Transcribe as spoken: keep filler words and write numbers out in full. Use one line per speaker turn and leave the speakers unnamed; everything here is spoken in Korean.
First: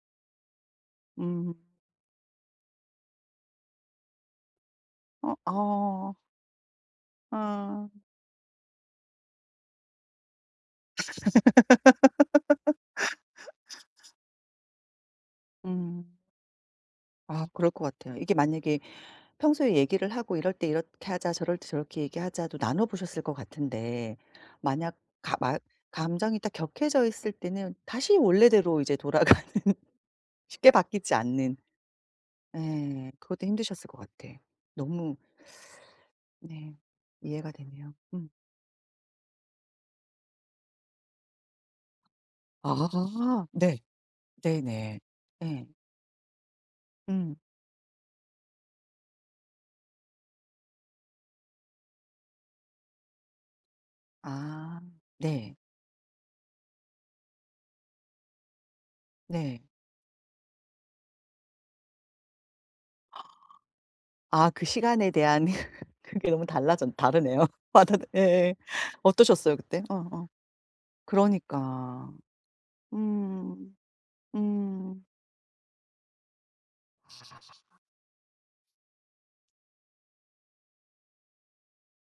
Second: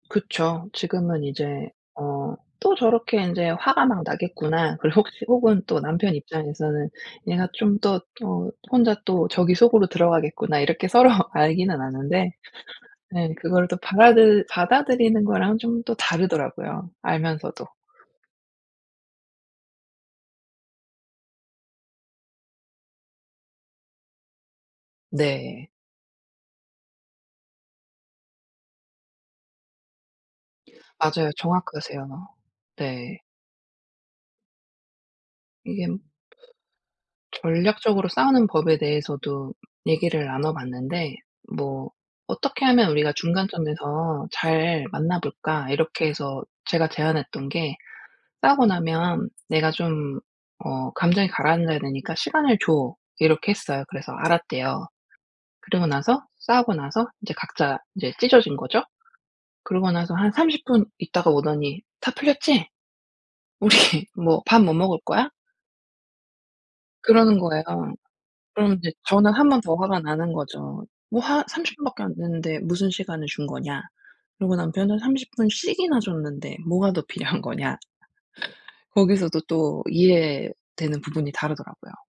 그쵸. 지금은
음.
이제 어 '또 저렇게 인제 화가 막 나겠구나.' 그리고 혹시
어
혹은 또
어.
남편 입장에서는 '얘가 좀
아.
더 어 혼자 또 저기 속으로 들어가겠구나.' 이렇게 서로 알기는 아는데, 예 그걸 또 받아들 받아들이는 거랑은 좀 또
음.
다르더라고요,
아
알면서도.
그럴 거 같아요. 이게 만약에 평소에 얘기를 하고 "이럴 때 이렇게 하자. 저럴 때 저렇게 얘기하자."도 나눠보셨을 것 같은데, 만약 가마
네.
감정이 딱 격해져 있을 때는 다시 원래대로 이제 돌아가는 쉽게 바뀌지
맞아요.
않는
정확하세요.
음.
네.
그것도 힘드셨을 것 같아. 너무
이겜
네. 이해가 되네요.
전략적으로
음.
싸우는 법에 대해서도 얘기를 나눠봤는데 뭐 "어떻게 하면 우리가
아 네.
중간점에서 잘
네네.
만나볼까?"
예.
이렇게 해서 제가
음.
제안했던 게 "싸우고 나면 내가 좀 어 감정이 가라앉아야 되니까 시간을 줘." 이렇게 했어요. 그래서
아
알았대요.
네.
그러고 나서 싸우고 나서 이제 각자 이제 찢어진 거죠.
네.
그러고 나서 한 삼십 분 있다가 오더니 "다 풀렸지? 우리 뭐
아
밥
그
뭐 먹을
시간에
거야?"
대한 그게 너무 달라졌
그러는
다르네요.
거예요.
아 다 예예.
그러면 이제 저는 한
어떠셨어요?
번 더
그때?
화가
어어
나는 거죠. "뭐 화 삼십 분 밖에
그러니까.
안 됐는데 무슨 시간을 준
음
거냐." 그러고 남편은
음.
"삼십 분씩이나 줬는데 뭐가 더 필요한 거냐?" 거기서도 또 이해되는 부분이 다르더라고요.